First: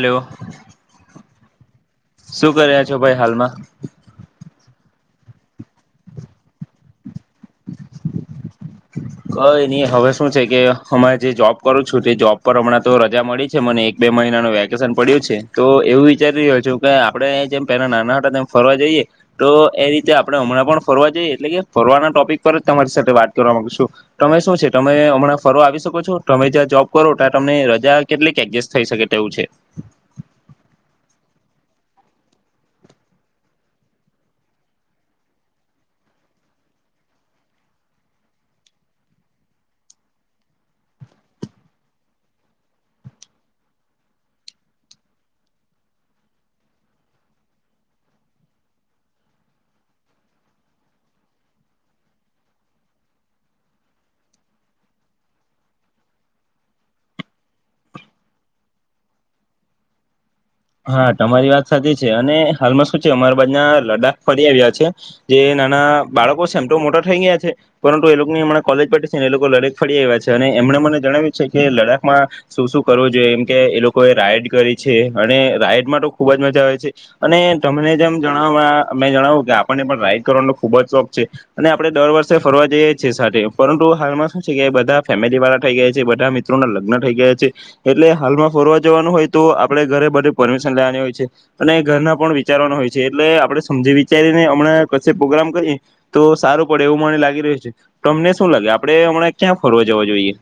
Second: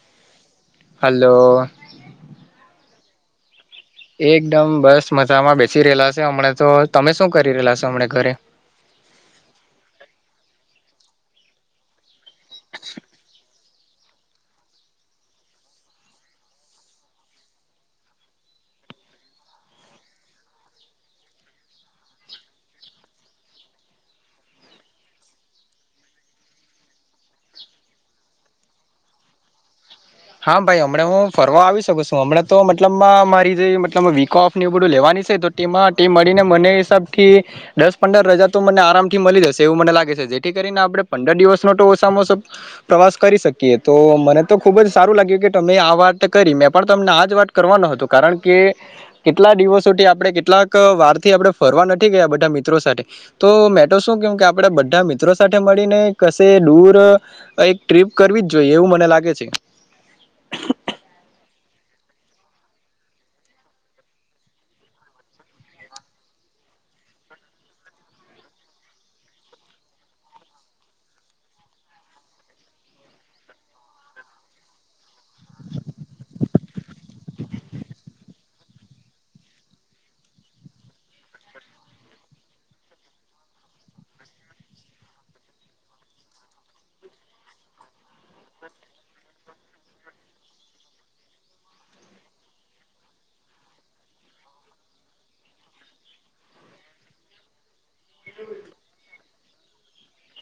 Hello hello. શું કર્યા છો ભાઈ હાલમાં. એકદમ બસ મજામાં બેસી રહેલા છે હમણે તો, તમે શું કરી રહેલા છો હમણે ઘરે? કઈ નહીં હવે શું છે કે હમાર જે જોબ કરું છું તે જોબ પર હમણાં તો રજા મળી છે મને એક બે મહિનાનું વેકેશન પડ્યું છે, તો એવું વિચારી રહ્યો છું કે આપડે અહિંયા જેમ પેલા નાના હતા તેમ ફરવા જઈએ તો એ રીતે આપણે હમણાં પણ ફરવા જઈએ એટલે કે ફરવાના ટોપિક પર જ તમારી સાથે વાત કરવા માગીશું. તમે શું છે તમે હમણાં ફરવા આવી શકો છો, તમે જ્યાં જોબ કરો ત્યાં તમને રજા કેટલીક એડજસ્ટ થઈ શકે તેવું છે? હા ભાઈ હમણા હું ફરવા આવી શકું સું, હમણા તો મતલબ મારી જે મતલબ વીક ઓફ બધું લેવાની છે તો ટીમાં ટી મળીને મને હિસાબ થી દસ પંદર રજા તો મને આરામ થી મલી જશે એવું મને લાગે છે, જેથી કરીને આપણે પંદર દિવસનો તો ઓસામાં ઓસો પ્રવાસ કરી શકીએ, તો મને તો ખુબ જ સારું લાગ્યું કે તમે આ વાત કરી. મેં પણ તમને આ જ વાત કરવા નો હતો કારણ કે કેટલા દિવસોથી આપણે કેટલાક વારથી આપણે ફરવા નથી ગયા બધા મિત્રો સાથે, તો મેં તો શું કેઉં કે આપણે બધા મિત્રો સાથે મળીને કશે દૂર એક ટ્રીપ કરવી જ જોઈએ એવું મને લાગે છે. હા તમારી વાત સાચી છે, અને હાલમાં શું છે અમારા બાજના લદાખ ફરી આવ્યા છે, જે નાના બાળકો સે એમટો મોટા થઈ ગયા છે પરંતુ એ લોકની મને કોલેજ [unintelligible] છે ને એ લોકો લડાક ફરી આવ્યા છે અને એમણે મને જણાવ્યું છે કે લદાખમાં શું શું કરવું જોઈએ, એમ કે એ લોકોએ રાઈડ કરી છે અને રાઈડમાં તો ખૂબ જ મજા આવે છે અને તમને જેમ જણાવવામાં મેં જણાવું કે આપણને પણ રાઈડ કરવાનો ખૂબ જ શોખ છે, અને આપણે દર વર્ષે ફરવા જઈએ છીએ સાથે પરંતુ હાલમાં શું છે કે બધા ફેમિલી વાળા થઈ ગયા છે, બધા મિત્રોના લગ્ન થઈ ગયા છે, એટલે હાલમાં ફરવા જવાનું હોય તો આપણે ઘરે રે બધે પરમિશન લેવાની હોય છે, અને ઘરના પણ વિચારવાના હોય છે એટલે આપણે સમજી વિચારીને હમણાં કસે પ્રોગ્રામ કરીએ તો સારું પડે એવું મને લાગી રહ્યું છે, તમને શું લાગે આપણે હમણાં ક્યાં ફરવા જવા જોઈએ?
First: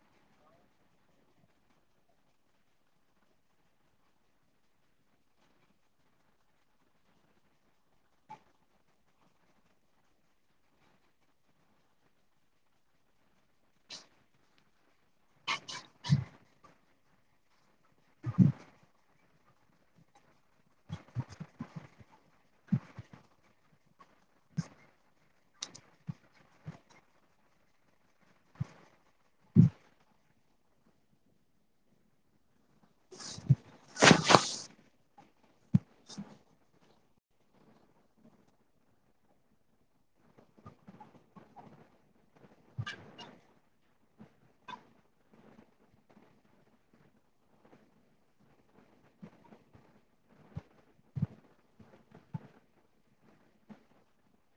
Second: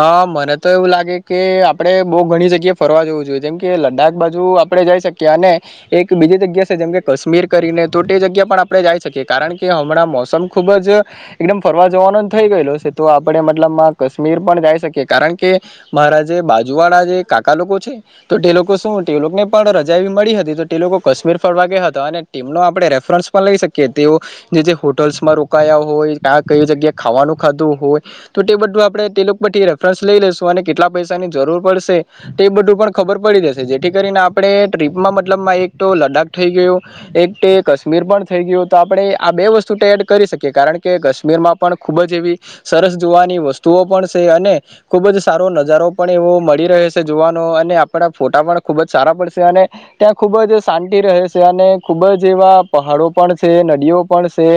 અહ મને તો એવું લાગે કે આપડે બહુ ઘણી જગ્યાએ ફરવા જવું જોઈએ, જેમ કે લદાખ બાજુ આપણે જઈ શકીએ અને એક બીજી જગ્યા છે જેમ કે કશ્મીર કરીને તો ટે જગ્યા પણ આપણે જાઈ શકીએ કારણ કે હમણાં મોસમ ખુબ જ એકદમ ફરવા જવાનો થઇ ગયેલો છે, તો આપણે મતલબમાં કશ્મીર પણ જાય શકીએ, કારણ કે મારા જે બાજુ વાળા જે કાકા લોક છે તો તે લોકો શું તે લોકને પણ રજા મળી હતી તો તે લોકો કશ્મીર ફરવા ગયા હતા અને ટેમનો આપણેે રેફરન્સ પણ લઈ શકીએ, તેઓ જે જે હોટલસમાં રોકાયા હોય કા કઈ જગ્યાએ ખાવાનું ખાધું હોય તો તે બધું આપણે તે લોક પરથી રેફરન્સ લઈ લેશું અને કેટલા પૈસાની જરૂર પડશે તે બધું પણ ખબર પડી દેશે, જેથી કરીને આપણે ટ્રીપમાં મતલબમાં એક તો લદ્દાખ થઈ ગયું, એક તે કશ્મીર પણ થઈ ગયું તો આપણે આ બે વસ્તુ તો એડ કરી શકીએ કારણ કે કશ્મીરમાં પણ ખુબ જ એવી સરસ જોવાની વસ્તુઓ પણ સે અને ખુબ જ સારો નજારો પણ એવો મળી રહે છે જોવાનો, અને આપણા ફોટા પણ ખુબ જ સારા પડશે અને ત્યાં ખુબ જ શાંતિ રહે છે, અને ખુબ જ એવા પહાડો પણ છે, નદીઓ પણ છે,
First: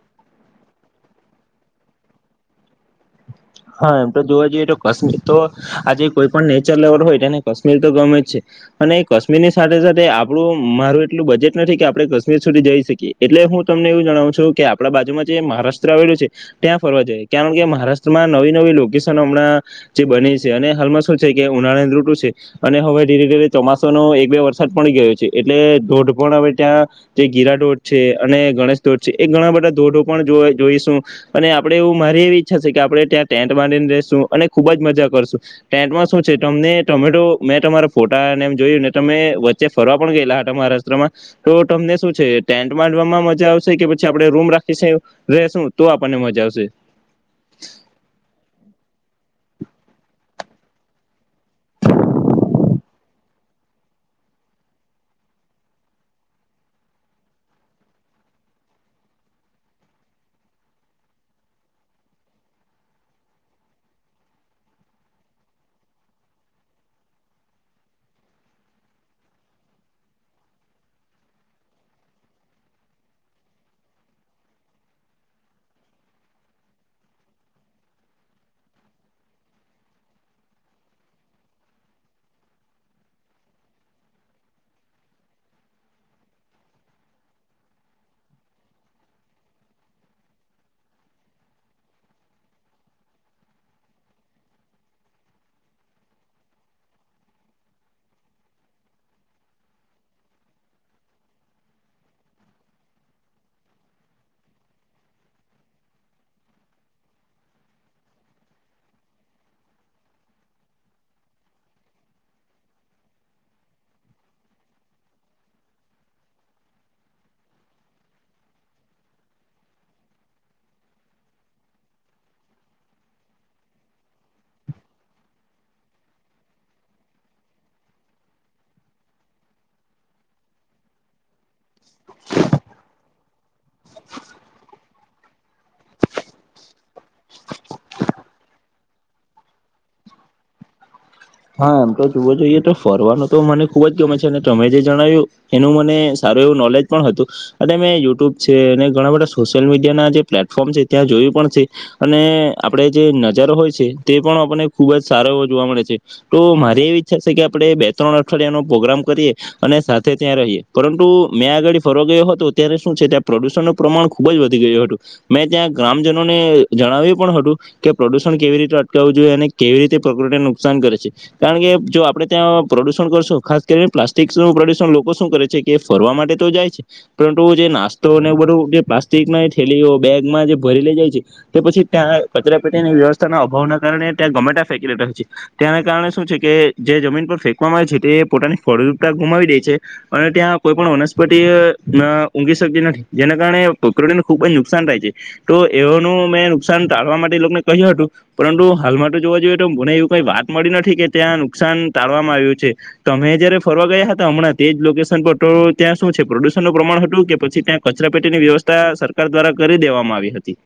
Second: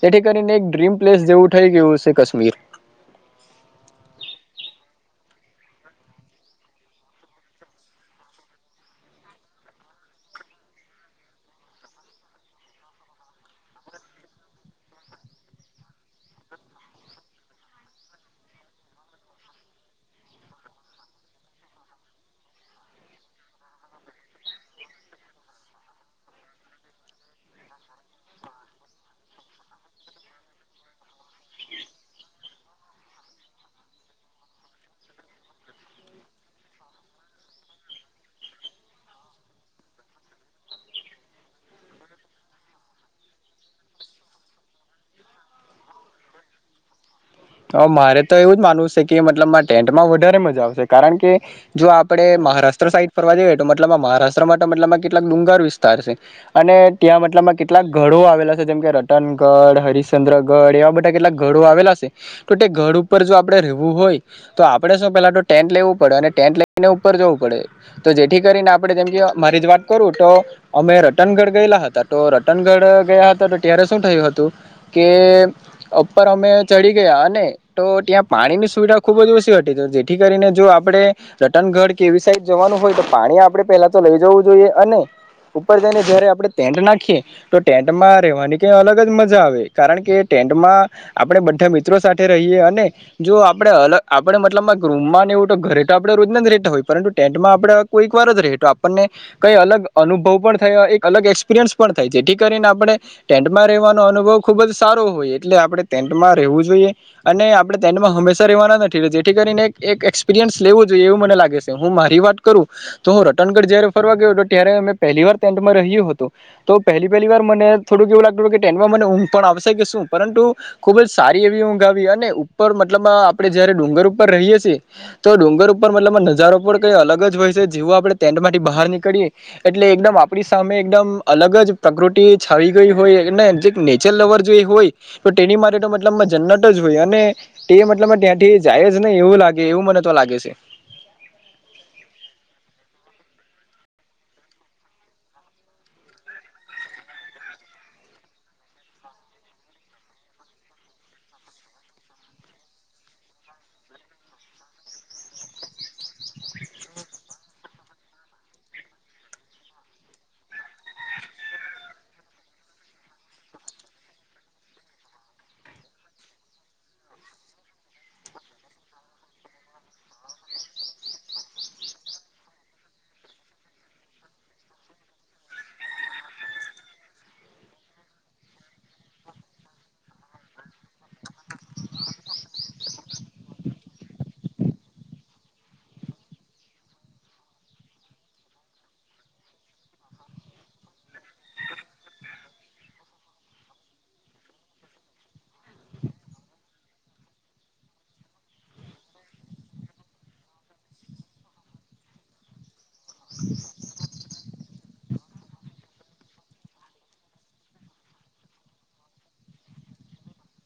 તેથી કરીને એક ડ્રીમ પ્લેસ જેવું થઈ ગયું છે કશ્મીર. હા એમ તો જોવા જઈએ તો કશ્મીર તો આજે કોઈ પણ નેચર લેવલ હોય તેને કશ્મીર તો ગમે જ છે અને એ કશ્મીરની સાથે સાથે આપડું મારું એટલું બજેટ નથી કે આપણે કશ્મીર સુધી જઈ શકીએ એટલે હું તમને એવું જણાવું છું કે આપડા બાજુમાં જે મહારાષ્ટ્ર આવેલું છે ત્યાં ફરવા જઈએ, કારણ કે મહારાસ ટમાં નવી નવી લોકેશન હમણાં જે બને છે અને હાલમાં શું છે કે ઉનાળાની ૠતું છે અને હવે ધીરે ધીરે ચોમાસા નો એક બે વરસાદ પડી ગયો છે એટલે ધોધ પણ હવે ત્યાં જે ગીરાડોઢ છે અને ગણેશ ધોઢ છે એ ઘણા બધા ધોધો પણ જોવાઈ જોઈશું અને આપડે એવું મારી એવી ઈચ્છા છે કે આપણે ત્યાં ટેન્ટ બનાવીને રેશું અને ખુબ જ મજા કરશું. ટેન્ટમાં શું છે તમને ટમે મેં તમારા ફોટા ને એમ જોયું ને તમે વચ્ચે ફરવા પણ ગયેલા હતા મહારાષ્ટ્રમાં, તો તમને શું છે ટેન્ટ માંડવામાં મજા આવશે, કે પછી આપણે રૂમ રાખીશે રેશું તો આપણને મજા આવશે. અહ મારે તો એવું જ માનવું છે કે મ મતલબમાં ટેન્ટમાં વધારે મજા આવશે. કારણ કે જો આપડે મહારાષ્ટ્ર સાઈડ ફરવા જઈએ, તો મતલબમાં મહારાષ્ટ્ર માટે મતલબમાં કેટલાક ડુંગાર વિસ્તાર છે, અને ત્યાં મતલબમાં કેટલાક ઘડો આવેલા છે, જેમ કે રતનગઢ, હરિશચંદ્રગઢ એવા બધા કેટલાક ઘડો આવેલા છે. તો તે ગઢ ઉપર જો આપણે રહેવું હોય તો આપણે શું પેલા તો ટેન્ટ લેવું પડે અને ટેન્ટ લઈને ઉપર જવું પડે, તો જેથી કરીને આપણે જેમ કે મારી જ વાત કરું તો અમે રતનગઢ ગયેલા હતા, તો રતનગઢ ગયા હતા, તો ત્યારે શું થયું હતું કે ઉપર અમે ચડી ગયા, અને તો ત્યાં પાણીની સુવિધા ખુબ જ ઓછી હતી. તો જેથી કરીને જો આપણે રટનગઢ કે એવી સાઈડ જવાનું હોય તો પાણી આપણે પેલા તો લઈ જવું જોઈએ. અને ઉપર જઈને જયારે આપણે ટેન્ટ નાખીએ તો ટેન્ટમાં રહેવાની કંઈ અલગ જ મજા આવે કારણ કે ટેન્ટમાં આપણે બ ધા મિત્રો સાથે રહીએ અને જો આપણે અલગ આપણે મતલબમાં એક રૂમ માં ને એવું તો ઘરે તો આપણે રોજ ના જ રેતા હોય પરંતુ ટેન્ટમાં આપડે કોઈક વાર જ રે, તો આપણને કઈ અલગ અનુભવ પણ થાય, એક અલગ એક્સપિરિયન્સ પણ થાય, જેથી કરીને આપણે ટેન્ટમાં રહેવાનો અનુભવ ખુબ જ સારો હોય એટલે આપણે ટેન્ટમાં રહેવું જોઈએ અને આપણે ટેન્ટમાં હંમેશા રેવાના નથી જેથી કરીને એક એક એક્સપિરિયન લેવું જોઈએ એવું મને લાગે છે. હું મારી વાત કરું તો હું રટનગઢ જયારે ફરવા ગયો હતો ત્યારે અમે પહેલી વાર ટેન્ટમાં રહ્યો હતો, તો પહેલી પહેલી વાર મને થોડુંક એવું લાગતું હતું ટેન્ટમાં મને ઊંઘ પણ આવશે કે શું પરંતુ ખુબ જ સારી એવી ઊંઘ આવી અને ઉપર મતલબ આપણે જે ડુંગર ઉપર રહીએ છી, તો ડુંગર ઉપર મતલબ નજારો પણ કઈ અલગ જ હોય છે, જેવું આપણે ટેન્ટ માંથી બહાર નીકળીએ એટલે એકદમ આપણી સામે એકદમ અલગ જ પ્રકૃતિ છાવી ગઈ હોય એને જે નેચર લવર જે હોય તો તેની માટે તો મત મતલબમાં જન્નત જ હોય, અને તે મતલબ ત્યાંથી જાય જ નહીં એવું લાગે એવું મને તો લાગે છે. હા એમ તો જોવો જોઈએ તો ફરવાનો તો મને ખુબ જ ગમે છે. અને તમે જે જણાવ્યું એનું મને સારું એવું નોલેજ પણ હતું, અને મેં યુટ્યુબ છે, અને ઘણા બધા સોશિયલ મીડિયાના જે પ્લેટફોર્મ છે, ત્યાં જોયું પણ છે, અને આપણે જે નજારો હોય છે, તે પણ આપણને ખૂબ જ સારો એવો જોવા મળે છે. તો મારી એવી ઈચ્છા છે કે આપણે બે ત્રણ અઠવાડિયાનો પ્રોગ્રામ કરીએ અને સાથે ત્યાં રહીએ, પરંતુ મેં આગળ ફરવા ગયો હતો ત્યારે શું છે, ત્યાં પ્રદુષણનું પ્રમાણ ખુબ જ વધી ગયું હતું, મેં ત્યાં ગ્રામજનોને જણાવ્યું પણ હતું, કે પ્રદુષણ કેવી રીતે અટકાવવું જોઈએ, અને કેવી રીતે પ્રકૃતિનું [unintelligible] કરે છે, કારણ કે જો આપણે ત્યાં પ્રદુષણ કરશું ખાસ કરીને પ્લાસ્ટિકસ નું પ્રદુષણ, લોકો શું કરે છે કે ફરવા માટે તો જાય છે પરંતુ જે નાસ્તોને એવું બધું જે પ્લાસ્ટિકમાં થેલીઓ, બેગમાં જે ભરી લે જાય છે, તે પછી ત્યાં કચરા પેટીની વ્યવસ્થાના અભાવના કારણે ત્યાં ગમેટા ફેંકી રહ્યા છે. તેના કારણે શું છે કે જે જમીન પર ફેંકવામાં આવે છે, તે પોતાની ફળદ્રુપતા ગુમાવી દે છે, અને ત્યાં કોઈ પણ વનસ્પતિ ના ઊંઘી શકતી નથી, જેના કારણે પકૃતીને ખુબ જ નુકસાન થાય છે. તો એઓનું મેં નુકસાન ટાળવા માટે લોકને કહ્યું હતું પરંતુ હાલમાં તો જોવા જોઈએ, તો મને એવું કાઈ વાત મળી નથી કે ત્યાં નુકસાન ટાળવામાં આવ્યું છે, તો અમે જયારે ફરવા ગયા હતા હમણાં તે જ લોકેશન પર તો ત્યાં શું છે પ્રદુષણ નું પ્રમાણ હતું કે પછી ત્યાં કચરા પેટીની વ્યવસ્થા સરકાર દ્વારા કરી દેવામાં આવી હતી.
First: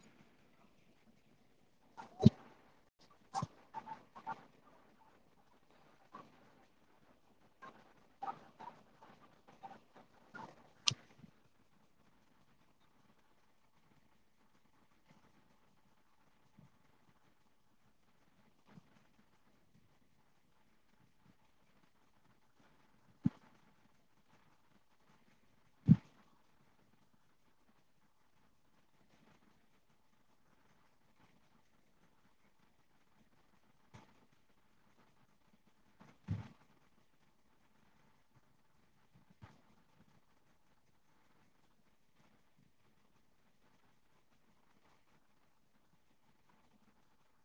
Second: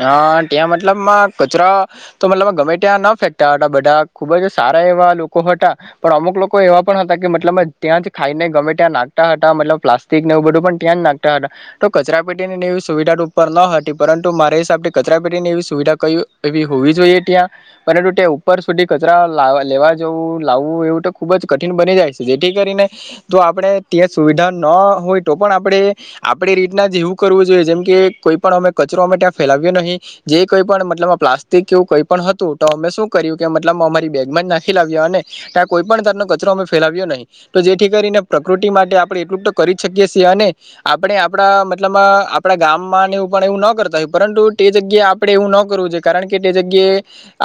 હા ત્યાં મતલબમાં કચરો તો મતલબ ગમે ત્યાં ન ફેંકતા હતા, બધા ખુબ જ સારા એવા લોકો હતા, પણ અમુક લોકો એવા પણ હતા. કે મતલબમાં ત્યાં થી ખાઈને ગમે ત્યાં નાખતા હતા, મતલબ પ્લાસ્ટિક ને એવું બધું પણ ત્યાં જ નાખતા હતા, તો કચરા પેટી એવી સુવિધા ઉપર ન હતી, પરંતુ મારે સાબથી કચરા પેટીને એવી સુવિધા કઈ એવી હોવી જોઈએ ત્યાં, પરંતુ ત્યાં ઉપર સુધી કચરા લાવા લેવા જવું, લાવવું, એવું તો ખુબ જ કઠિન બની જાય છે, જેથી કરીને જો આપણે ત્યાં સુવિધા ન હોય તો પણ આપણે આપણી રીતના જ એવું કરવું જોઈએ, જેમ કે કોઈ પણ અમે કચરો અમે ત્યાં ફેલાવ્યો નહી, જે કોઈ પણ મતલબમાં પ્લાસ્ટિક એવું કંઈ પણ હતું, તો અમે શું કર્યું કે મતલબ અમારી બેગમાં જ નાખી લાવ્યા અને ત્યાં કોઈ પણ ઘર નો કચરો અમે ફેલાવ્યો નહીં. તો જેથી કરીને પ્રકૃતિ માટે આપણે એટલું તો કરી જ શકીએ સીએ, અને આપણે આપણા મતલબમાં આપણા ગામમાંને એવું પણ એવું ન કરતા હોય પરંતુ તે જગ્યાએ આપણે એવું ન કરવું જોઈએ, કારણ કે તે જગ્યાએ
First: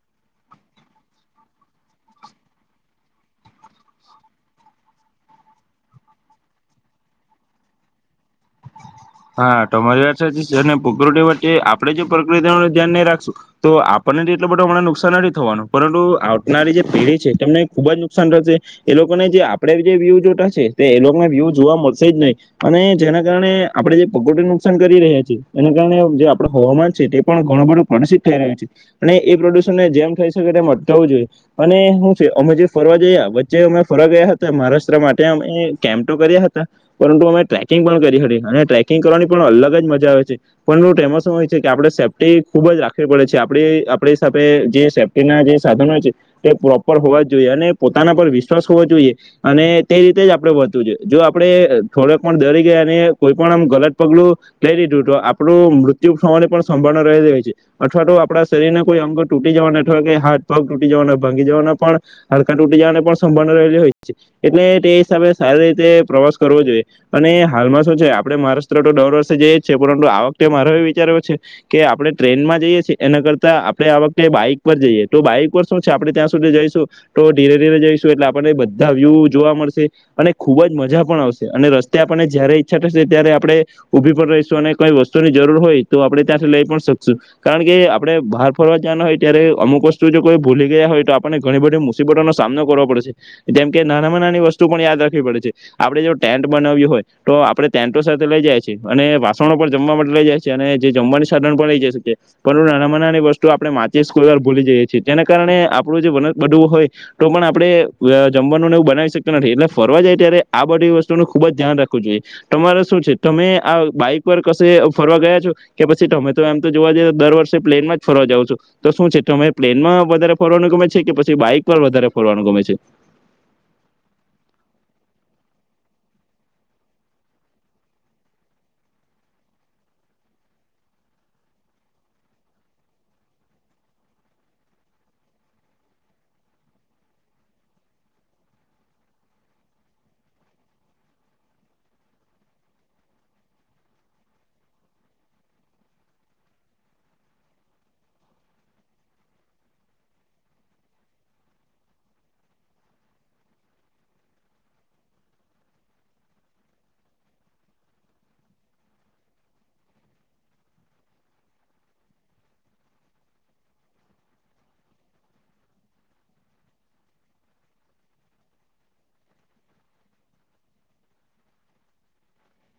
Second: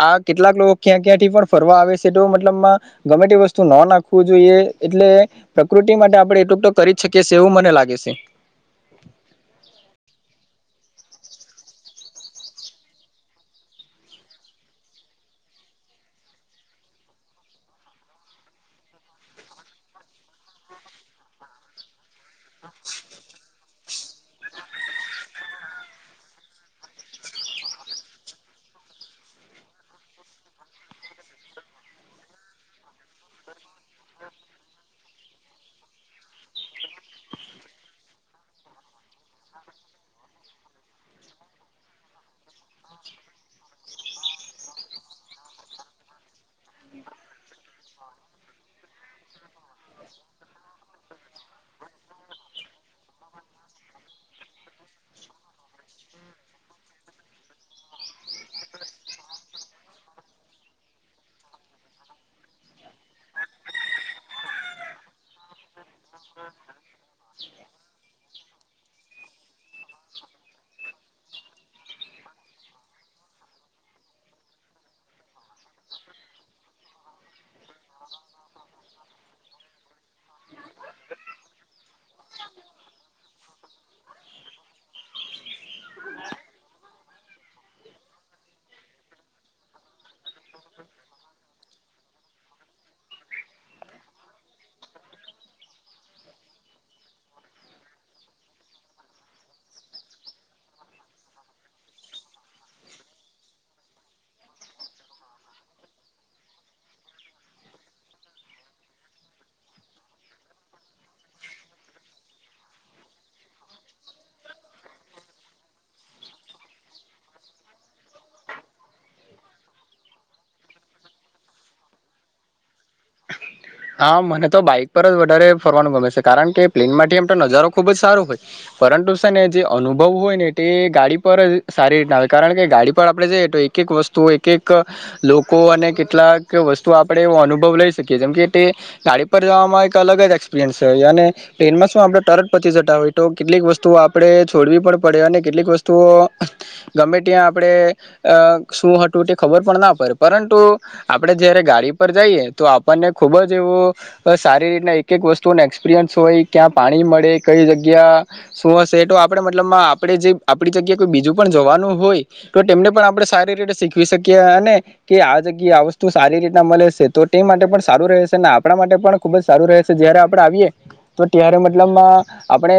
આ કેટલાક લોકો ક્યાં ક્યાં થી પણ ફરવા આવે છે, તો મતલબમાં ગમે તે વસ્તુ ન નાખવું જોઈએ, એટલે પ્રકૃતિ માટે આપણે એટલું જ તો કરી જ શકીએ સીએ એવું મને લાગે છે. હા તમારી વાત સાચી છે. અને પ્રકૃતી વચ્ચે આપણેે જે પ્રકૃતિનું ધ્યાન નહી રાખશું તો આપણને જ એટલો બધોને નુકસાન નથી થવાનું પરંતુ આવનારી જે પેઢી છે, તેમને ખુબ જ નુકસાન થશે, એ લોકોને જે આપણેે જે વ્યૂ જોતા છે, તે એ લોકને વ્યુ જોવા મળશે જ નહી. અને જેના કારણે આપણે જે પ્રકૃતીનું નુકસાન કરી રહ્યા છી, એના કારણે જે આપણો હવામાન છે, તે પણ ઘણું બધું પ્રદુષિત થઈ રહ્યું છે. અને એ પ્રદુષણને જેમ થઈ શકે તેમ અટકાવવું જોઈએ. અને શું છે, અમે જે ફરવા જયા વચ્ચે અમે ફરવા ગયા હતા મહારાષ્ટ્ર માં, ત્યાં અમે કેમ્પ તો કર્યા હતા. પરંતુ અમે ટ્રેકિંગ પણ કરી હતી. અને ટ્રેકિંગ કરવાની પણ અલગ જ મજા હોય છે, પરંતુ તેમ શું હોય છે, કે આપણે સેફ્ટી ખુબ જ રાખવી પડે છે, આપણે આપણી હિસાબે જે સેફ્ટીના જે સાધન હોય છે, તે પ્રોપર હોવા જ જોઈએ. અને પોતાના પર વિશ્વાસ હોવો જોઈએ. અને તે જ રીતે જ આપણે વધવું જોઈએ. જો આપણે થોડેષપણ ડરી ગયા અને કોઈ પરમ ગલત પગલું લઈ લીધું તો આપણું મૃત્યુ થવાને પણ સંભાવના રહી જાય છે. અથવા તો આપડા શરીરના કોઈ અંગ પણ તૂટી જવાના અથવા કે હાથ પગ તૂટી જવાના ભાંગી જવાના પણ હાંડકા તૂટી જવાની પણ સંભાવના રહેલી હોય જ છે, એટલે તે હિસાબે સારી રીતે પ્રવાસ કરવો જોઈએ. અને હાલમાં શું છે આ આપણે મહારાષ્ટ્ર તો દર વર્ષે જઈએ જ છીએ પરંતુ આ વખતે મારો એ વિચાર એવો છે કે આપણે ટ્રેનમાં જઈએ છીએ એના કરતા આપણેે આ વખતે બાઈક પર જઈએ તો બાઈક પર શું છે આપણે ત્યાં સુધી જઈશું તો ધીરે ધીરે જઈશું એટલે આપણને બધા વ્યૂ જોવા મળશે અને ખૂબ જ મજા પણ આવશે અને રસ્તે આપણને જયારે ઈચ્છા ત્યારે આપણે ઉભી પણ રહીશું અને કઈ વસ્તુની જરૂર હોય તો આપણે ત્યાંથી લઈ પણ શકશું, કારણ કે આપણે બહાર ફરવા જવાના હોય ત્યારે અમુક વસ્તુ જો કોઈ ભૂલી ગયા હોય તો આપણને ઘણી બધી મુસીબતોનો સામનો કરવો પડે શે, જેમ કે નાનામાં નાની વસ્તુ પણ યાદ રાખવી પડે છે, આપડે જો ટેન્ટ બનાવી હોય તો આપણે ટેન્ટો સાથે લઈ જાય છી, અને વાસણો પણ જમવા માટે લઈ જાય છી, અને જે જમવાની સાધન પણ લઈ જાય શકીએ, પરંતુ નાનામાં નાની વસ્તુ આપણે [unintelligible] જ કોઈ વાર ભૂલી જઈએ છીએ. જેના કારણે આપણું જે વન જ બધું હોય તો પણ આપણેે અહ જમવાનું ને એવું બનાવી શકતા નથી. એટલે ફરવા જાય ત્યારે આ બધી વસ્તુનું ખુબ જ ધ્યાન રાખવું જોઈએ. તમારે શું છે, તમે આ બાઈક પર કશેય ફરવા ગયા છો? કે પછી તમે તો, એમ જોવા જઈએ તો, દર વર્ષે પ્લેનમાં જ ફરવા જાઓ છો? તો શું છે, તમને પ્લેનમાં વધારે ફરવું ગમે છે કે પછી બાઈક પર વધારે ફરવાનું ગમે છે? હા, મને તો બાઈક પર જ વધારે ફરવાનું ગમે છે, કારણ કે પ્લેનમાંથી એમ તો નજારો ખૂબ જ સારો હોય, પરંતુ જે અનુભવ હોય ને, તે ગાડી પર જ સારી રીતે આવે, કારણ કે ગાડી પર આપણે જઈએ, તો એક-એક વસ્તુ, એક-એક લોકો અને કેટલાક વસ્તુ આપણે એવો અનુભવ લઈ શકીએ છીએ, જેમ કે કે ગાડી પર જવામાં એક અલગ જ એક્સપિરિયન્સ છે. અને પ્લેનમાં શું, આપણે તરત પહોંચી જતા હોઈએ, તો કેટલીક વસ્તુઓ આપણે છોડવી પણ પડે, અને કેટલીક વસ્તુઓ ગમે ત્યાં આપણે અહ શું હતું તેની ખબર પણ ન પડે, પરંતુ આપણે જ્યારે ગાડી પર જઈએ, તો આપણને ખૂબ જ એવો સારી રીતના એક-એક વસ્તુનો એક્સપિરિયન્સ હોય, ક્યાં પાણી મળે, કઈ જગ્યા શું હશે, એ તો આપણે મતલબમાં આપણે જે આપણી જગ્યાએ કોઈ બીજું પણ જવાનું હોય તો તેમને પણ આપણે સારી રીતે શીખવી શકીએ અને કે આ જગ્યાએ આ વસ્તુ સારી રીતના મલે સે તો તે માટે પણ સારું રહે સે, અને આપણા માટે પણ ખૂબ જ સારું રહે છે, જયારે આપણે આવીએ તો ત્યારે મતલબમાં આપણે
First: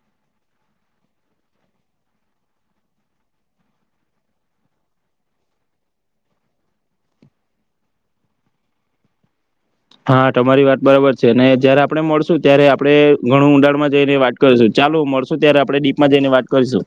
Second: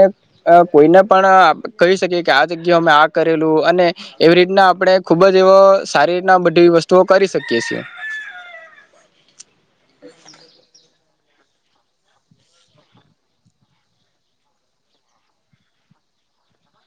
કોઈને પણ કહી શકીએ, કે આ જગ્યા અમે આ કરેલું અને એવી રીતના આપણે ખૂબ જ એવો સારી રીતના બધી વસ્તુઓ કરી શકીએ છીએ. હા તમારી વાત બરાબર છે અને જયારે આપણે મળશું ત્યારે આપણે ઘણું ઊંડાણમાં જઈને વાત કરીશું, ચાલો મળશું ત્યારે આપણે ડીપમાં જઈને વાત કરીશું.